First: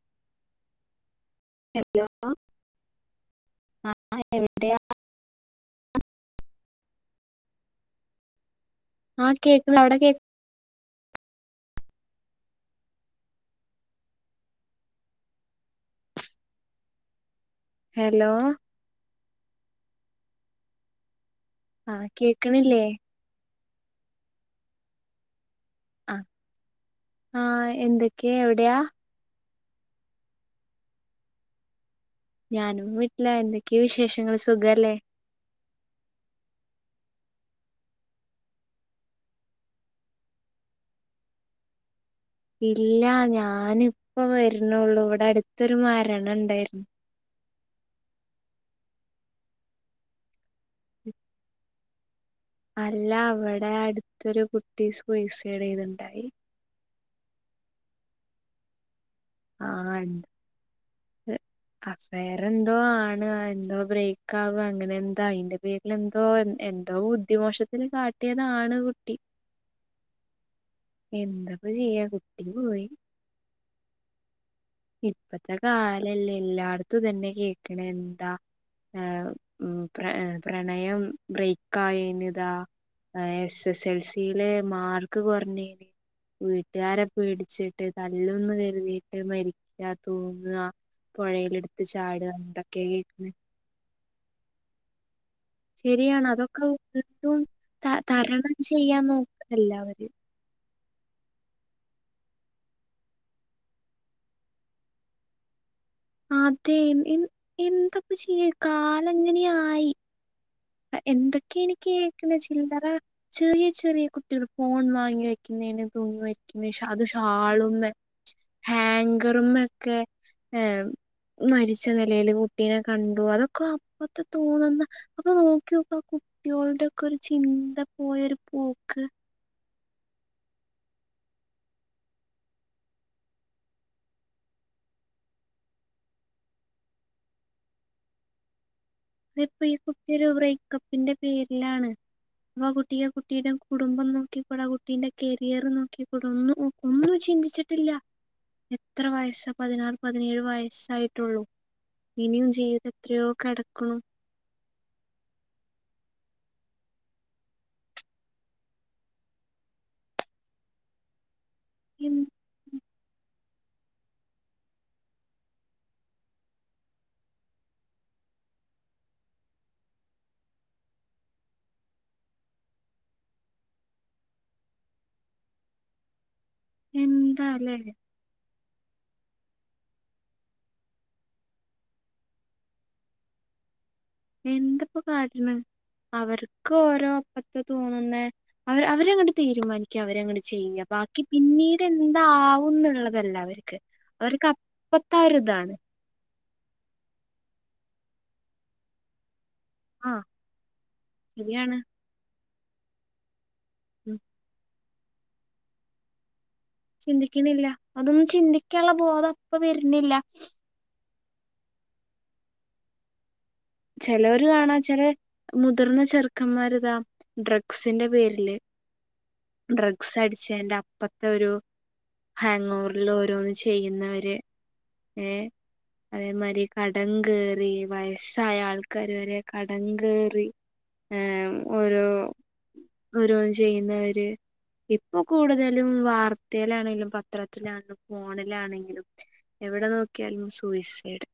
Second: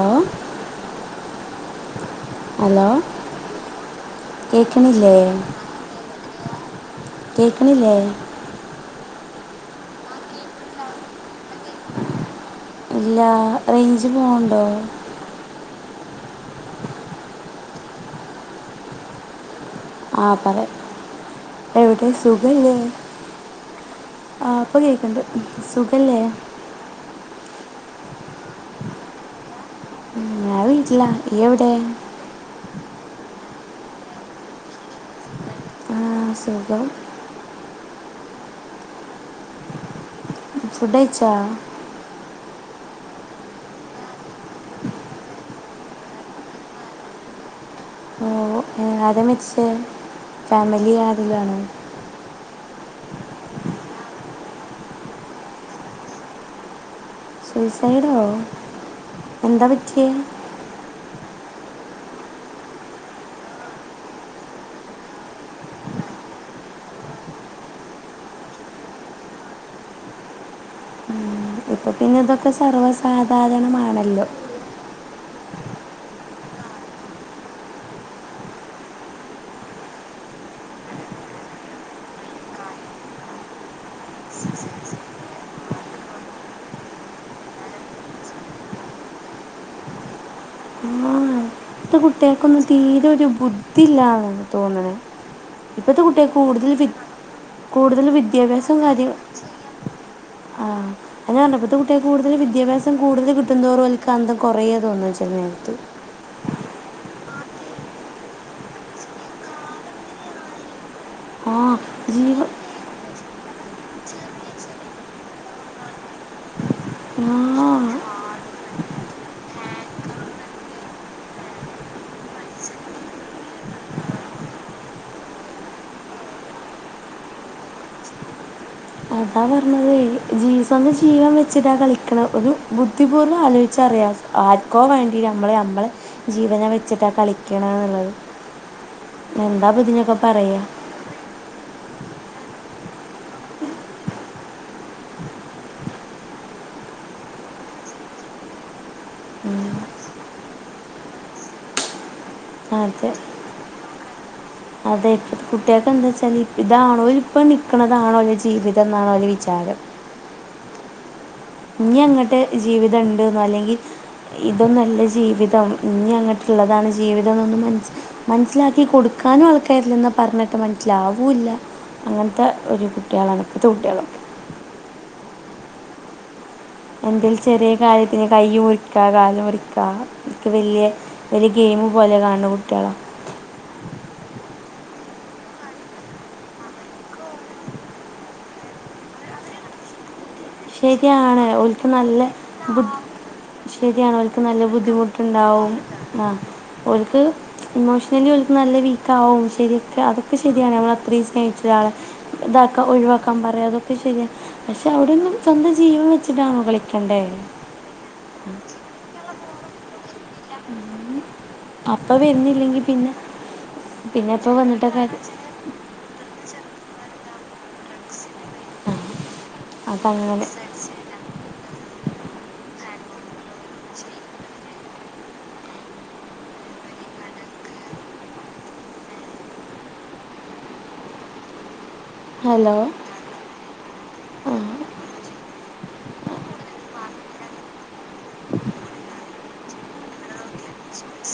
ഓ hello hello ആ എവിടെയാ കേക്ക്ണില്ലേ? കേക്ക്ണില്ലേ? കേക്ക്ല്ലഅവിടെ കേക്ക് ഇല്ല റേഞ്ച് പോവ്ണ്ടോ? ഹലോ ആ പറ ആ എവിടെ സുഖല്ലേ? കേക്കണില്ലേ ആ ഇപ്പൊ കേക്കണ്ട് സുഖല്ലേ എന്തൊക്കെ എവിടെ ഉം, ഞാൻ വീട്ടിലാ ഇയ്യ് എവിടെ ഞാനും വീട്ടിലാ എന്തൊക്കെ വിശേഷങ്ങള് സുഖല്ലേ ആ സുഖം ഫുഡ്‌ കയിച്ചോ ഇല്ല ഞാനിപ്പ വരുണുനുള്ളൂ ഇവിടെ അടുത്തൊരു മരണം ഉണ്ടായിരുന്നു ഓ ആരാ മരിച്ചേ ഫാമിലി ആരെലുംയാണോ അല്ല ഇവിടെ അടുത്തൊരു കുട്ടി സൂയിസൈഡ് ചെയ്തുണ്ടായി സൂസൈഡോ എന്താ പറ്റിയെ ഏഹ് [unintelligible] അഫയർ എന്തോ ആണ് എന്തോ ബ്രേക്ക് ആവ്ക അങ്ങനെ എന്താ അയിന്റെ പേരില എന്തോ- എന്തൊ ബുദ്ധിമോശത്തിൽ കാട്ടിയതാണ് കുട്ടി എന്ത- ഇപ്പം പിന്നെ ഇതൊക്കെ സർവ്വസാധാരണമാണല്ലോ ഇപ്പത്തെ കാലല്ലേ എല്ലാട്ത്തും ഇതന്നെ കേക്കണ് എന്താ ആ പ്ര പ്രണയം ബ്രേക്ക് ആയെന്റെ ഇതാ ആ എസ് എസ് എൽ സയില് മാർക്ക് കൊറഞ്ഞെ വീട്ടുകാരെ പേടിച്ചിട്ട് തല്ലൊന്ന് കരുതിട്ട് മരിക്ക- തൂങ്ങുക പൊഴയില് എടു- ഇപ്പോത്തെ കുട്ടികക്കൊന്നും തീരെ ഒരു ബുദ്ധി ഇല്ലാന്ന് തോന്നണ് ശരിയാണ് അതൊക്കെന്നിട്ടും ത കൂടുതൽ തരണം ചെയ്യാൻ നോക്കുവാ എല്ലാവരും ആഹ് ഇപ്പോഴത്തെ പറഞ്ഞപ്പോത്തെ കുട്ടിയെ അതപറഞ്ഞെ ഇപ്പൊത്ത കുട്ടികൾക്ക് കൂടുതൽ വിദ്യാഭ്യാംസം കൂടുതൽ കിട്ടുന്നതോറും ഓര്ക്ക് അന്തം കുറയേ തോന്നുന്നു ചെല നേരത്ത് അതെ എ എന്തപ്പ ചെയ്യ കാല് ഇങ്ങനെയായി ആ എന്തൊക്കെ അയിന് കേക്കണേ ജീവ ചില്ലറ ചെറിയ ചെറിയ കുട്ടികൾ ഫോൺ വാങ്ങി വെക്കുക തൂങ്ങി വെക്കുന്നെ അതും ആ ഷാള്ളുമ്മേ ഹാങ്കറുംമൊക്കെ ഏഹ് മരിച്ച നിലയില് കുട്ടീനേ കണ്ടു അതൊക്കെ അപ്പത്ത തോന്നുന്ന അപ്പൊ നോക്കിയോക്കാ കുട്ടിയോൾടൊക്കെ ഒക്കെ ഒരു ചിന്ത പോയൊരു പോക്ക് അതാ പർഞ്ഞതെയ് ജീവ സ്വന്തം ജീവൻ വെച്ചിട്ടാ കളിക്ക്ണെ ഒരു ബുദ്ധിപൂർവ്വം ആലോചിച്ച അറിയാ ആർക്കോ വേണ്ടി നമ്മള് നമ്മളെ ജീവനെ വെച്ചിട്ടാ കളിക്ക്ണെന്നുള്ളത് ഇതിപ്പ ഈ കുട്ടിയൊരു പറയുക ബ്രേക്കപ്പിന്റെ പേരിലാണ് ന്നാ കുട്ടിയെ കുട്ടിയുടെ കുടുംബം നോക്കിക്കൂടാ കുട്ടീന്റെ കരിയർ നോക്കിക്കൂടെ ഒന്ന് നോ ഒന്ന് ഒന്നും ചിന്തിച്ചിട്ടില്ല എത്ര വയസ്സാ പതിനാറ് പതിനേഴ് വയസ്സായിട്ടുള്ളൂ ഇനിയും ജീവിതം അതെ എത്രയോ കടക്ക്ണോ അതെ ഇപ്പത്തെ കുട്ടികൾക്കെന്താ വച്ചാല് ഇതാണോ ഓര് ഇപ്പ നിക്ക്ണതാണോ ജീവിതം ക്കുന്നതാണോ ജീവിതം എന്നാണോ ഓരെ വിചാരം ഇഞ്ഞി എ അങ്ങട്ട് ജീവിതം ഇണ്ട്ന്നോ അല്ലെങ്കി ഇതൊന്നുഅല്ല ജീവിതം ഇനി അങ്ങോട്ടുള്ളതാണ് ജീവിതം എന്നൊന്ന് മ മനസ്സിലാക്കി കൊടു ക്കാനും ആൾക്കാരില്ലാന്നാ പർഞ്ഞാട്ടാ മനസ്സിലാവൂല്ല അങ്ങൻത്തെ ഒരു കുട്ട്യാളാണ് ഇപ്പത്തെ കുട്ട്യാള് എന്തേലും ചെറിയ എന്താല്ലേ കാര്യത്തിന് കയ്യ് മുറി ക്കാ കാല് മുറിക്കാ എനിക്ക് വല്ല്യ ഒരു ഗെയിമ് പോലെ കാൺണ്ണ് കുട്ട്യാളെ എന്തപ്പോ കാട്ട്ണ് അവർക്ക് ഓരോപ്പത്ത് തോന്നുന്നെ അവര് അവരങ്ങണ്ട് തീരുമാനിക്യ അവരങ്ങണ്ട് ചെയ്യാ ബാക്കി ശരിയാണ് ഓൽക്ക് നല്ല ബുദ്ധി പിന്നീടെന്താവുന്നുുള്ളതല്ല അവർക്ക് അവർക്ക് അപ്പത്ത ഒരു ആവും ആഹ് ഓര്ക്ക് ഇമോഷലി നല്ല വീക്കാവും ശരിക്കാ ആ അതൊക്കെ ശരിയാണ് നമ്മള് അത്രയും ശരിയാണ് സ്നേഹിച്ചൊരാളെ ഇതാക്ക ഒഴിവാക്കാൻ പർ ആ അതൊക്കെ ശരിയാണ് പക്ഷേ അവിടെയൊന്ന് സ്വന്തം ജീവം വെച്ചിട്ടാണോ കളിക്കണ്ടേ ചിന്തിക്കുന്നില്ല അതൊന്നും ചിന്തിക്കാനുള്ള ബോധ അപ്പൊ വരുന്നില്ല അപ്പ വരുന്നില്ലെങ്കി പിന്നെ പിന്നെ ചിലവര് ഇപ്പം വന്നിട്ട് കാണാചാല് കാര്യം മുതിർന്ന ചെറ് ക്കമാരുതാ ഡ്രഗ്സിന്റെ പേരില് ആ അതങ്ങനെ ഡ്രഗ്സ് അടിച്ച് ആയിന്റെ അപ്പത്തെ ഒരു ഹാങ്ങോവാറിൽ ഓരോന്ന് ചെയ്യുന്നവര് ഏഹ് അതേമാരി കടം കെറി വയ സായ ആൾക്കാര് വരെ കടം കെറി ഏഹ് ഓരോ ഹലോ ഓരോന്ന് ചെയ്യുന്നവര് ആ ഇപ്പൊ കൂടുതലും വാർത്തയിലാണെലും പത്രത്തിലാണെിലും ഫോണിലാണെങ്കിലും എവിടെ നോ ക്കിയാലും സൂയിസൈഡ്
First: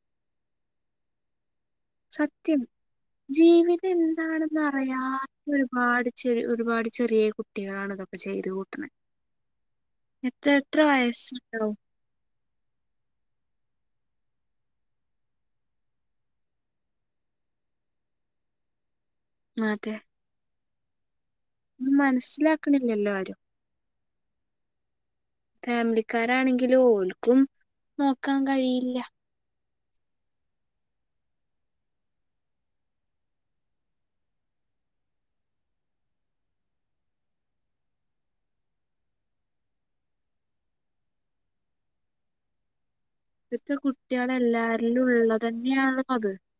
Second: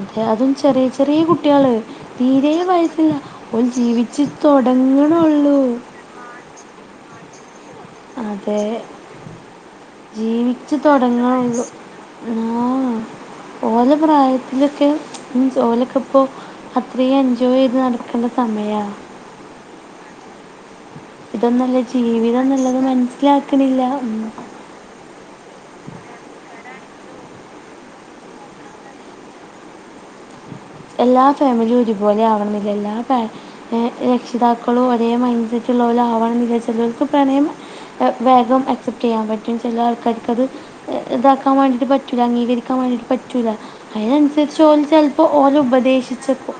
അതെ അതും ചെറിയ ചെറിയ കു കുട്ടികള് തീരെ സത്യം വയസില്ല ഓൻ ജീവിതം ജീവിച്ചു എന്താണെന്ന് അറിയാത്ത തുടങ്ങണുള്ളൂ ഒരുപാട് ചെറി ഒരുപാട് ചെറിയ കുട്ടികളാണ് ഇതൊക്കെ ചെയ്ത് കൂട്ടണെ. എത്ര ജീവിച്ചു എത്ര തുടങ്ങള്ളൂ വയസ്സുണ്ടാവും ആഹ് ഓല് പ്രായത്തിലൊക്കെ മീൻസ്‌ ഓലൊക്കെ ഇപ്പോ അത്രയും എൻജോയ് ചെയ്ത് നടക്കണ്ട സമയ. അതെ ഇതൊന്നല്ല ജീവിതം നല്ലത് മനസ്സിലാക്കണില്ലല്ലോ ആരും മനസ്സിലാക്കണില്ല ഒന്നും ഫാമിലിക്കാരാണെങ്കിലു ഓൽക്കും നോക്കാൻ കഴിയില്ല എല്ലാ ഫാമിലിയും ഒരുപോലെ ആവണനില്ലാല്ല എല്ലാ ഫാ ഏഹ് ഏഹ് രക്ഷിതാക്കളും ഒരേ മൈൻഡ് സെറ്റ് ഇള്ളോര് ആവ വിചാരിച്ച ഇവർക്ക് പ്രണയം വേഗം ആക്സെപ്റ്റ് ചെയ്യാൻ പറ്റും ചില ആൾക്കാർക്ക് അത് ഇതാക്കാൻ വേണ്ടിയിട്ട് പറ്റൂല അംഗീകരിക്കാൻ വേണ്ടിട്ട് പറ്റൂല്ല ഇപ്പത്തെ അയി ആനുസരിച്ച് ഓന് കുട്ടികളെല്ലാരിലും ചെപ്പോ ഓനെ ഉള്ളതന്നെയാണല്ലോ അത് ഉപദേശിച്ചപ്പൊ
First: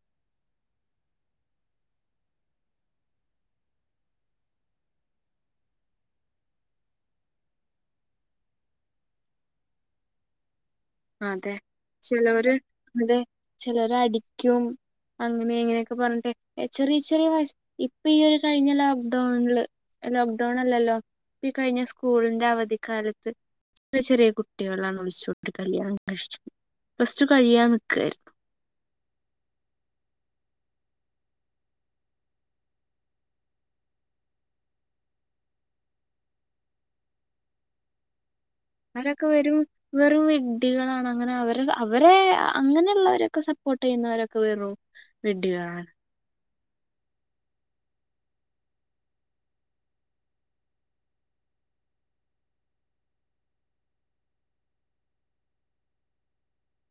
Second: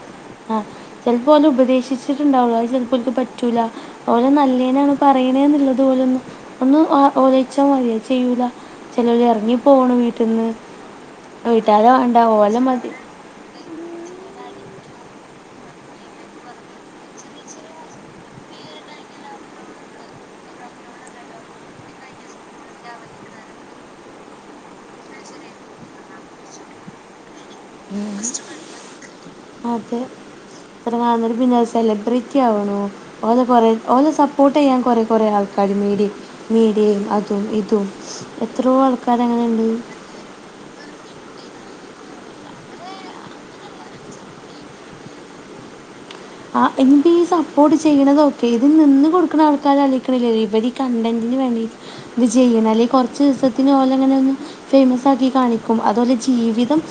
ആഹ് ചെലാപ്പോ ഓനെ ഉപദേശിച്ചിട്ടുണ്ടാവുള്ളു അത് ചിലപ്പോൾക്ക് പറ്റൂല ഓനെ നല്ലേനാണ് പറയണേ ഉള്ളത് ഒല്ന്നു ഒന്ന് ഓ ഓലിച്ചാ മതിയ ചെയ്യൂല ചെലര് എറങ്ങി പോണ് വീട്ടിന്ന് അതെ വീട്ടാരെ വേണ്ടാ ഓലെ മതി ചെലരടിക്കും അങ്ങനെ ഇങ്ങനെയൊക്കെ പറഞ്ഞിട്ട് ചെറിയ ചെറിയ വയസ്സ് ഇപ്പൊ ഈ ഒരു കഴിഞ്ഞ ലോക്ക്ഡൗണില് ലോക്ക്ഡൗൺ അല്ലല്ലോ ഇപ്പ ഈ കഴിഞ്ഞ സ്കൂളിന്റെ അവധിക്കാലത്ത് [unintelligible] ചെറിയ കുട്ടികളാണ് ഒളിച്ചോട്ടി കല്യാണം കഴിച്ച് പ്ലസ്ടു കഴിയാൻ നിക്കായിരുന്നു അതെ [unintelligible] സെലിബ്രിറ്റി ആവുണു ഓലെ കൊറെ ഓലെ സപ്പോർട്ട് ചെയ്യാൻ കൊറെ കൊറേ ആൾ [unintelligible] മീടിയയും അതും ഇതും എത്രയോ അവരൊക്കെ ആൾക്കാരങ്ങനെ വെരും ഉണ്ട് വെറും വിഢികളാണ് അങ്ങനെ അവര് അവരെ അങ്ങനെയുള്ളവരൊക്കെ സപ്പോർട്ട് ചെയ്യുന്നവരൊക്കെ വെറും വിഢികളാണ് ആഹ് എനിപ്പോ ഈ സപ്പോർട്ട് ചെയ്യണത് ഓക്കെ ഇതിന് നിന്ന് കൊടുക്കണ ആൾക്കാര് ആലോചിക്കണില്ലല്ലോ ഇവര് കണ്ടന്റിന് വേണ്ടി ഇത് ചെയ്യണെ അല്ലെ കൊറച്ചു ദിവസത്തിന് ഓലങ്ങനെ ഒന്ന് ഫേമസ് ആക്കി കാണിക്കും അതോലെ ജീവിതം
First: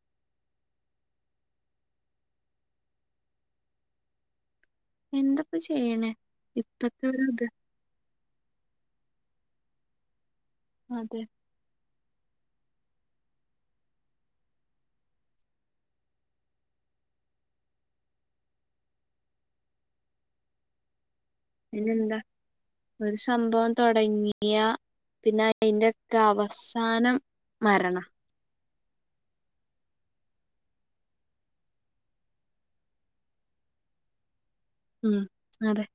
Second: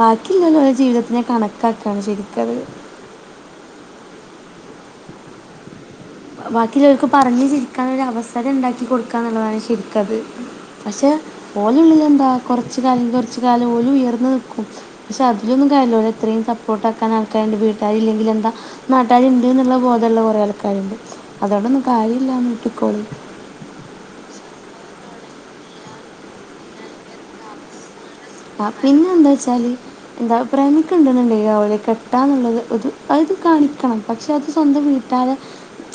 ബാക്കിയിള്ളോല് ഓലെ ജീവിതത്തിനെ കണക്കാക്കയാണ് ശരിക്കവര് എന്തപ്പ ചെയ്യണേ ബ ബാക്കി ഇപ്പത്തെ ഇള്ളവർക്ക് ഒരു പറഞ്ഞ് ഇത് ചിരിക്കാനൊരു അവസരം ഇണ്ടാക്കി കൊടുക്കാ എന്നുള്ളതാണ് ശരിക്കത് പക്ഷെ അതെ ഓലെ ഉള്ളിലെന്താ കൊറച്ച് കാലം കൊറച്ച് കാലം ഓല് ഉയർന്ന് നിൽക്കും പക്ഷെ അതിലൊന്നും കാര്യല്ല ഓലെ എത്രയും സപ്പോർട്ട് ആാക്കാൻ ആൾക്കാ [unintelligible] വീട്ടുകാര് ഇല്ലെങ്കിൽ എന്താ നാട്ടാര് ഇണ്ട് എന്നുള്ള ബോധള്ള കുറേ ആൾക്കാരുണ്ട് അതുകൊണ്ടൊന്നും പിന്നെന്താ കാര്യമില്ല എന്ന് വിട്ടുക്കോളി ഒരു സംഭവം തൊടങ്ങി [unintelligible] പിന്നെ അയിന്റെ ഒക്കെ അവസാനം മരണാ ആഹ് പിന്നെ എന്താച്ചാല് എന്താഭിപ്രായന്നൊക്കെ [unintelligible] കെട്ടാ എന്നുള്ളത് അത് കാണിക്കണം പക്ഷെ അത് സ്വന്തം ഉം വീട്ടുകാര് അതെ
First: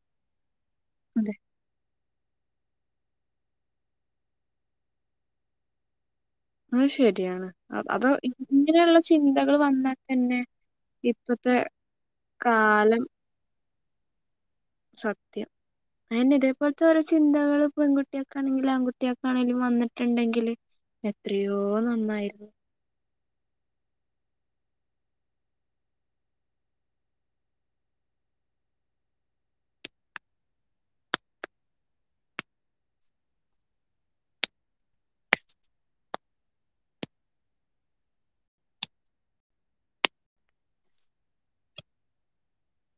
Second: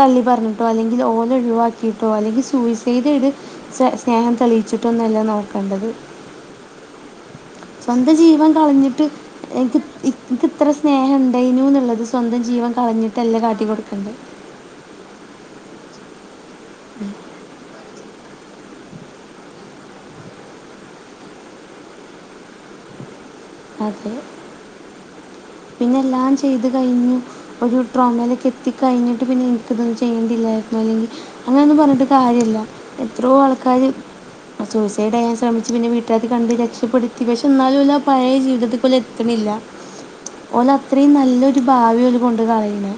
തള്ളി പറഞ്ഞിട്ടോ അല്ലെങ്കിൽ ഓല അതെ ഒഴിവാക്കിയിട്ടോ- ട്ടോ അല്ലെങ്കിൽ സൂയിസൈഡ് ഇ് സ് സ്നേഹം തെളിയിച്ചിട്ടോ ഒന്നുംല്ല നോക്കേണ്ടത് ആ ശരിയാണ് അത് സ്വന്തം ജീവൻ ഇങ്ങനെയുള്ള കളഞ്ഞിട്ട് ചിന്തകൾ വന്നാൽ തന്നെ ഇത്ര സ്നേഹം ഇപ്പത്തെ ഉണ്ടായിനു എന്നുള്ളത് സ്വന്തം ജീവൻ- കാലം കളഞ്ഞിട്ട്ല്ലാം കാട്ടി കൊടുക്കണ്ടണ്ട് ഇതേപലത്തെ ഓരോ ചിന്തകളും- പെൺകുട്ടിയൊക്കൊണെങ്കിൽ ആൺകുട്ടിയൊക്കാണെങ്കിലും വന്നിട്ടുണ്ടെങ്കില്- എത്രയോ നന്നായിരുന്നു അതെ പിന്നെ എല്ലാം ചെയ്ത് കഴിഞ്ഞു ഒരു ഡട്രോമയിലേക്ക് എത്തി കഴിഞ്ഞിട്ട് പിന്നെ എനിക്കതൊന്നും ചെയ്യേണ്ടില്ല അല്ലെങ്ക അങ്ങനെൊന്നും പറഞ്ഞിട്ട് കാര്യല്ല എത്രോ ആൾക്കാര് സൂസൈഡ് അറാൻ ശ്രമിച്ചു പിന്നെ വീട്ടകത്ത് കണ്ട് രക്ഷപ്പെടുത്തി പക്ഷെ എന്നാലുംല്ല പഴയ ജീവിതത്തിൽ എത്ര- ഇല്ല [inaudible] ഓല അത്രയും നല്ലൊരു ഭാവി ഓല് കൊണ്ട് പറയണ്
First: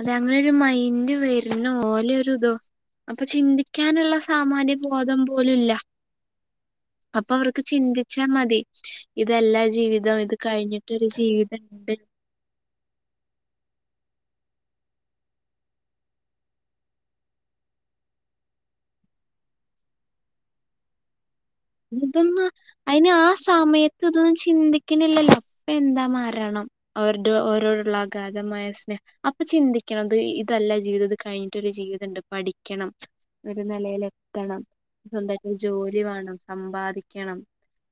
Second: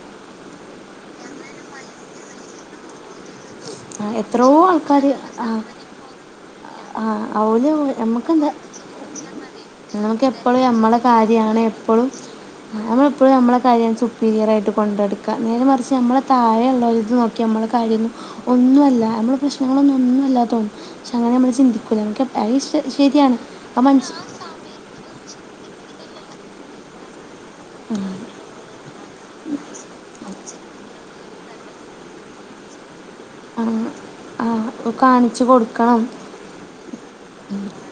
അതെ അങ്ങനെരു മൈന്ഡ് വരുന്ന പോലെരു ഇതോ അപ്പൊ ചിന്തിക്ക- വക്കാനുള്ള എത്രയോ സാമാന്യ ആൾക്കാർ ബോധം പോലുംല്ല അപ്പൊ അവർക്ക് ഓല് ചിന്തിച്ചാ നമുക്കെന്താ മതി ഇതെല്ലാ ജീവിതവും നമുക്ക് ഇത് എപ്പോഴും നമ്മളെ കഴിഞ്ഞിട്ടരു കാര്യമാണ് ജീവിതംണ്ട് എപ്പോഴും നമ്മളെപ്പോഴും നമ്മെ കയ- ക്ലിയരായിട്ട് കൊണ്ടടുക്കുക നേരെ മറിച്ച് നമ്മളെ താഴെ ഉള്ളരിത് നോക്കി നമ്മുടെ കാര്യ- ഒന്നുമല്ല നമ്മുടെ പ്രശ്നങ്ങളൊന്നും ഒന്നുമല്ല തോന്നും പക്ഷെ അങ്ങനെ നമ്മ- ഇതൊന്ന അയിന് ആ അത് സമയത്ത് മനസ്സി ഇതൊന്നും ചിന്തിക്കുന്നില്ലല്ലോ അപ്പ എന്താ മാറണം അവർ ഓരോരുള്ള അഗാതമായ സ്നഹം അപ്പൊ ചിന്തിക്കണം അത് ഇതല്ല ജീവിത കഴി- മറ്റൊരു ജീവിതം ഉണ്ട് പഠിക്കണം ഒരു നിലൽെക്കണം കാണിച്ചു സ്വന്തമായിട്ട ഒരു ജോലി കൊടുക്കണം വേണം സമ്പാദിക്കണം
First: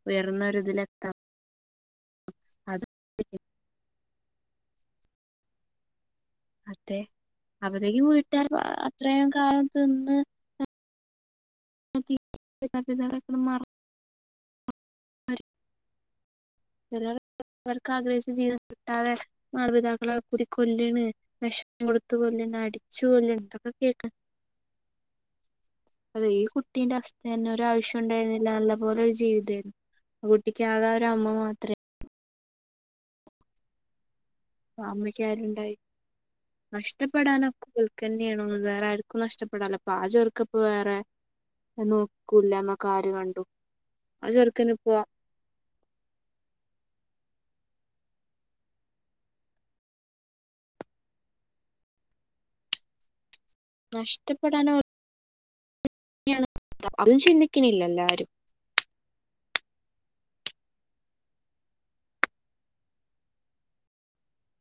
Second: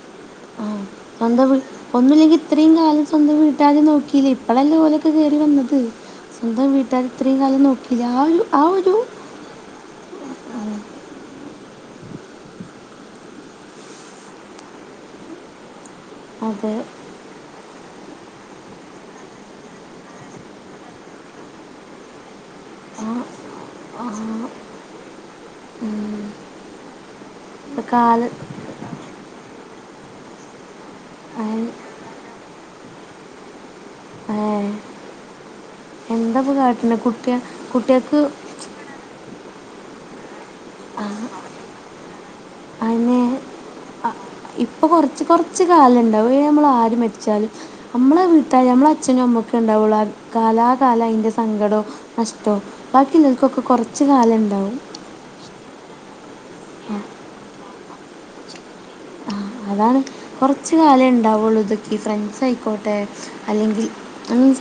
ഉയർന്നൊരി ഇതിലെത്താം ഒന്നുമില്ലെങ്കി ഇത്രയും കാലം സ്വന്തം വീട്ടാരും നോക്കിയില്ലേ ഇപ്പഴല്ലേ പോലെയൊക്കെ കയറി വന്നത് സ്വന്തം അതെ വീട്ടുകാര ഇത്രയും കാലം നോക്കില്ല അവരേക്കും ആ ഒരു വീട്ടുകാർ ആ ഒരു- അത്രയും കാലം തക്ക മാറ [unintelligible] അ അത് വർക്ക ആ്രെ [unintelligible] കിട്ടാതെ മാതപിതാക്കളെ കുതി കൊല്ലണ് വിഷം കൊടുത്തു കൊല്ല- അടിച്ചു ആ പോല എന്തൊക്കെ കേക്കാം അത ആ ഈ കുട്ടീന്റെ അവസ്ഥ തന്നെ ഒരു ഇപ്പം ആവശ്യം കാല ഉണ്ടായിരുന്നില്ല നല്ലപോലെ ഒരു ജീവിതമായിരുന്നു കുട്ടിക്ക ആകെ ഒരു അമ്മ മാ [unintelligible] ഉ ആമ്മളിക്ക ആരുണ്ടായി എന്താ ഇപ്പോൾ കാട്ടുന്നത് കുട്ടിയ നഷ്ടപ്പെടാനൊക്കെ കുട്ടികൾക്ക് വേറെ ആർക്കും നഷ്ടപ്പെടല്ലോ അതോക്ക് ഇപ്പൊ വേറെ നോക്കൂല്ല എന്നൊക്കെ ആര് കണ്ടു ആ ചെറുക്കന് ഇപ്പൊ ഇപ്പോ കൊറച്ച് കൊറച്ച് കാര്യംണ്ടാവും നമ്മൾ ആര് മരിച്ചാലും നമ്മളെ വീട്ട നമ്മളെ അച്ഛനും അമ്മക്ക ഉണ്ടാവുള്ളൂ കാലാകാലം അതിറെ സങ്കടവും നഷ്ടോ- ബാക്കിുള്ളക്കൊക്കെ കൊറച്ച കാലം നഷ്ടപ്പെടാൻ എണ്ടാവും അതും ചിന്തിക്കണില്ല എല്ലാരും ആ അതാണ് കുറച്ച കാലം ഉണ്ടാവുള്ളൂ ഇതൊക്കെ ഫ്രണ്ട്സ് ആയിക്കോട്ടെ അല്ലെങ്കിൽ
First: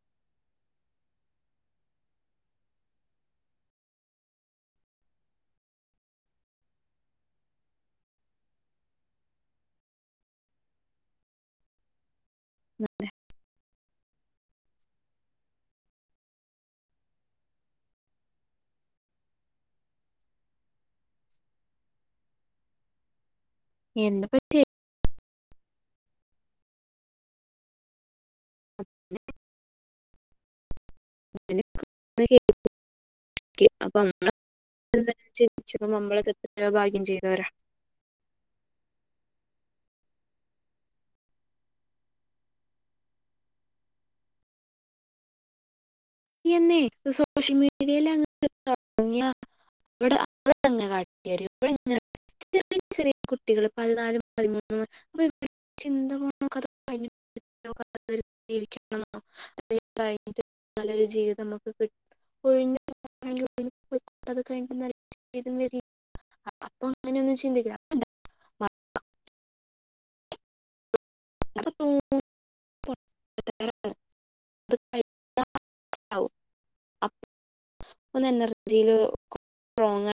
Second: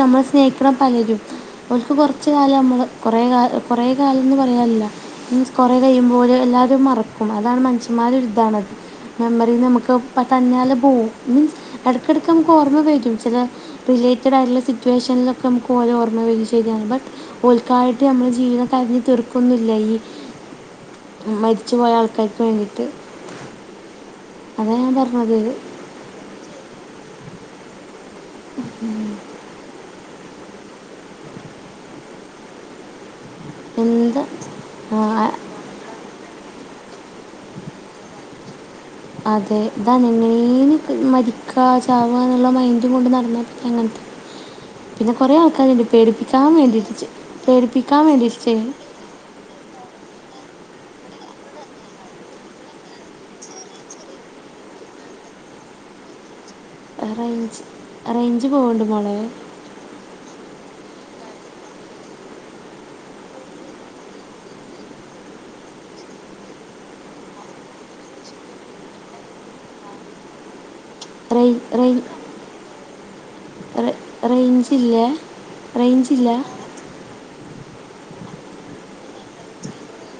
നമ്മള് സ്നേഹിക്കണം പലരും അവർക്ക് കുറച്ച കാലം നമ്മള് കൊറ കുറേ കാലംന്ന് പറയാനില്ല കൊറെ കഴിയുമ്പോലെ എല്ലാവരും മറക്കും അതാണ് മനുഷ്യന്മാരതാണത് മെമ്മറി നമുക്ക്- ഇപ്പൊ തന്നെ പോകും മീൻസ് ഇടക്കിടക്ക് നമുക്ക് ഓർമ്മ കറ്റും ചില റിലേറ്റഡ് ആള്ള സിറ്റുവേഷനിലൊക്കെ നമുക്ക് ഓലെ ഓർമ്മ വ ശരിയാണ് ബട്ട് ഒൾക്കായിട്ട് നമ്മുടെ ജീവിതം കരിഞ്ഞ് തീർക്കുന്നില്ല ഈ [inaudible] മരിച്ചു പോയ ആൾക്കാർക്ക് വേണ്ടിട്ട് എന്താ അതാ പറ്റിയെ ഞാൻ പറഞ്ഞത് ഉം [unintelligible] എന്താ [unintelligible] നിങ്ങള് ഭാഗ്യം ചെയ്തവരാ അതെ ഇതാ എങ്ങനെലും മരിക്കാ ചാവാന്നുള്ള മൈൻഡും കൊണ്ട് നടന്നാ പിന്നെ എങ്ങനെ പിന്നെ കൊറേ ആൾക്കാരുണ്ട് പേടിപ്പിക്കാൻ എന്നേ വേണ്ടിട്ട് ചെയ്യാ സോഷ്യൽ പേടിപ്പിക്കാൻ മീഡിയയിൽ വേണ്ടിട്ട അങ്ങനെ ചെയ്യാ തുടങ്ങിയ [unintelligible] ചെറിയ ചെറിയ കുട്ടികള് പതിനാലും പതിമൂന്നും അപ്പൊ ചിന്ത [unintelligible] റേഞ്ച് റേഞ്ച് പോകുന്നുണ്ട് മോളെ നല്ലൊരു ജീവിതം നമുക്ക് കിട്ട [unintelligible] [unintelligible] അപ്പൊ അങ്ങനെയൊന്നും ചിന്തിക്ക [unintelligible] റയ് [unintelligible] [unintelligible] റേഞ്ചിലെ റേഞ്ച്ല്ല ഒന്ന് എനർജിയില് സ്ട്രോങ്ങ്‌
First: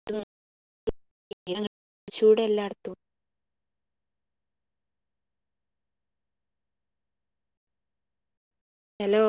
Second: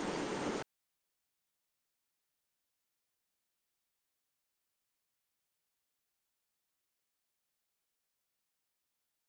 - [unintelligible] ചൂടാ എല്ലായിടത്തും ഹലോ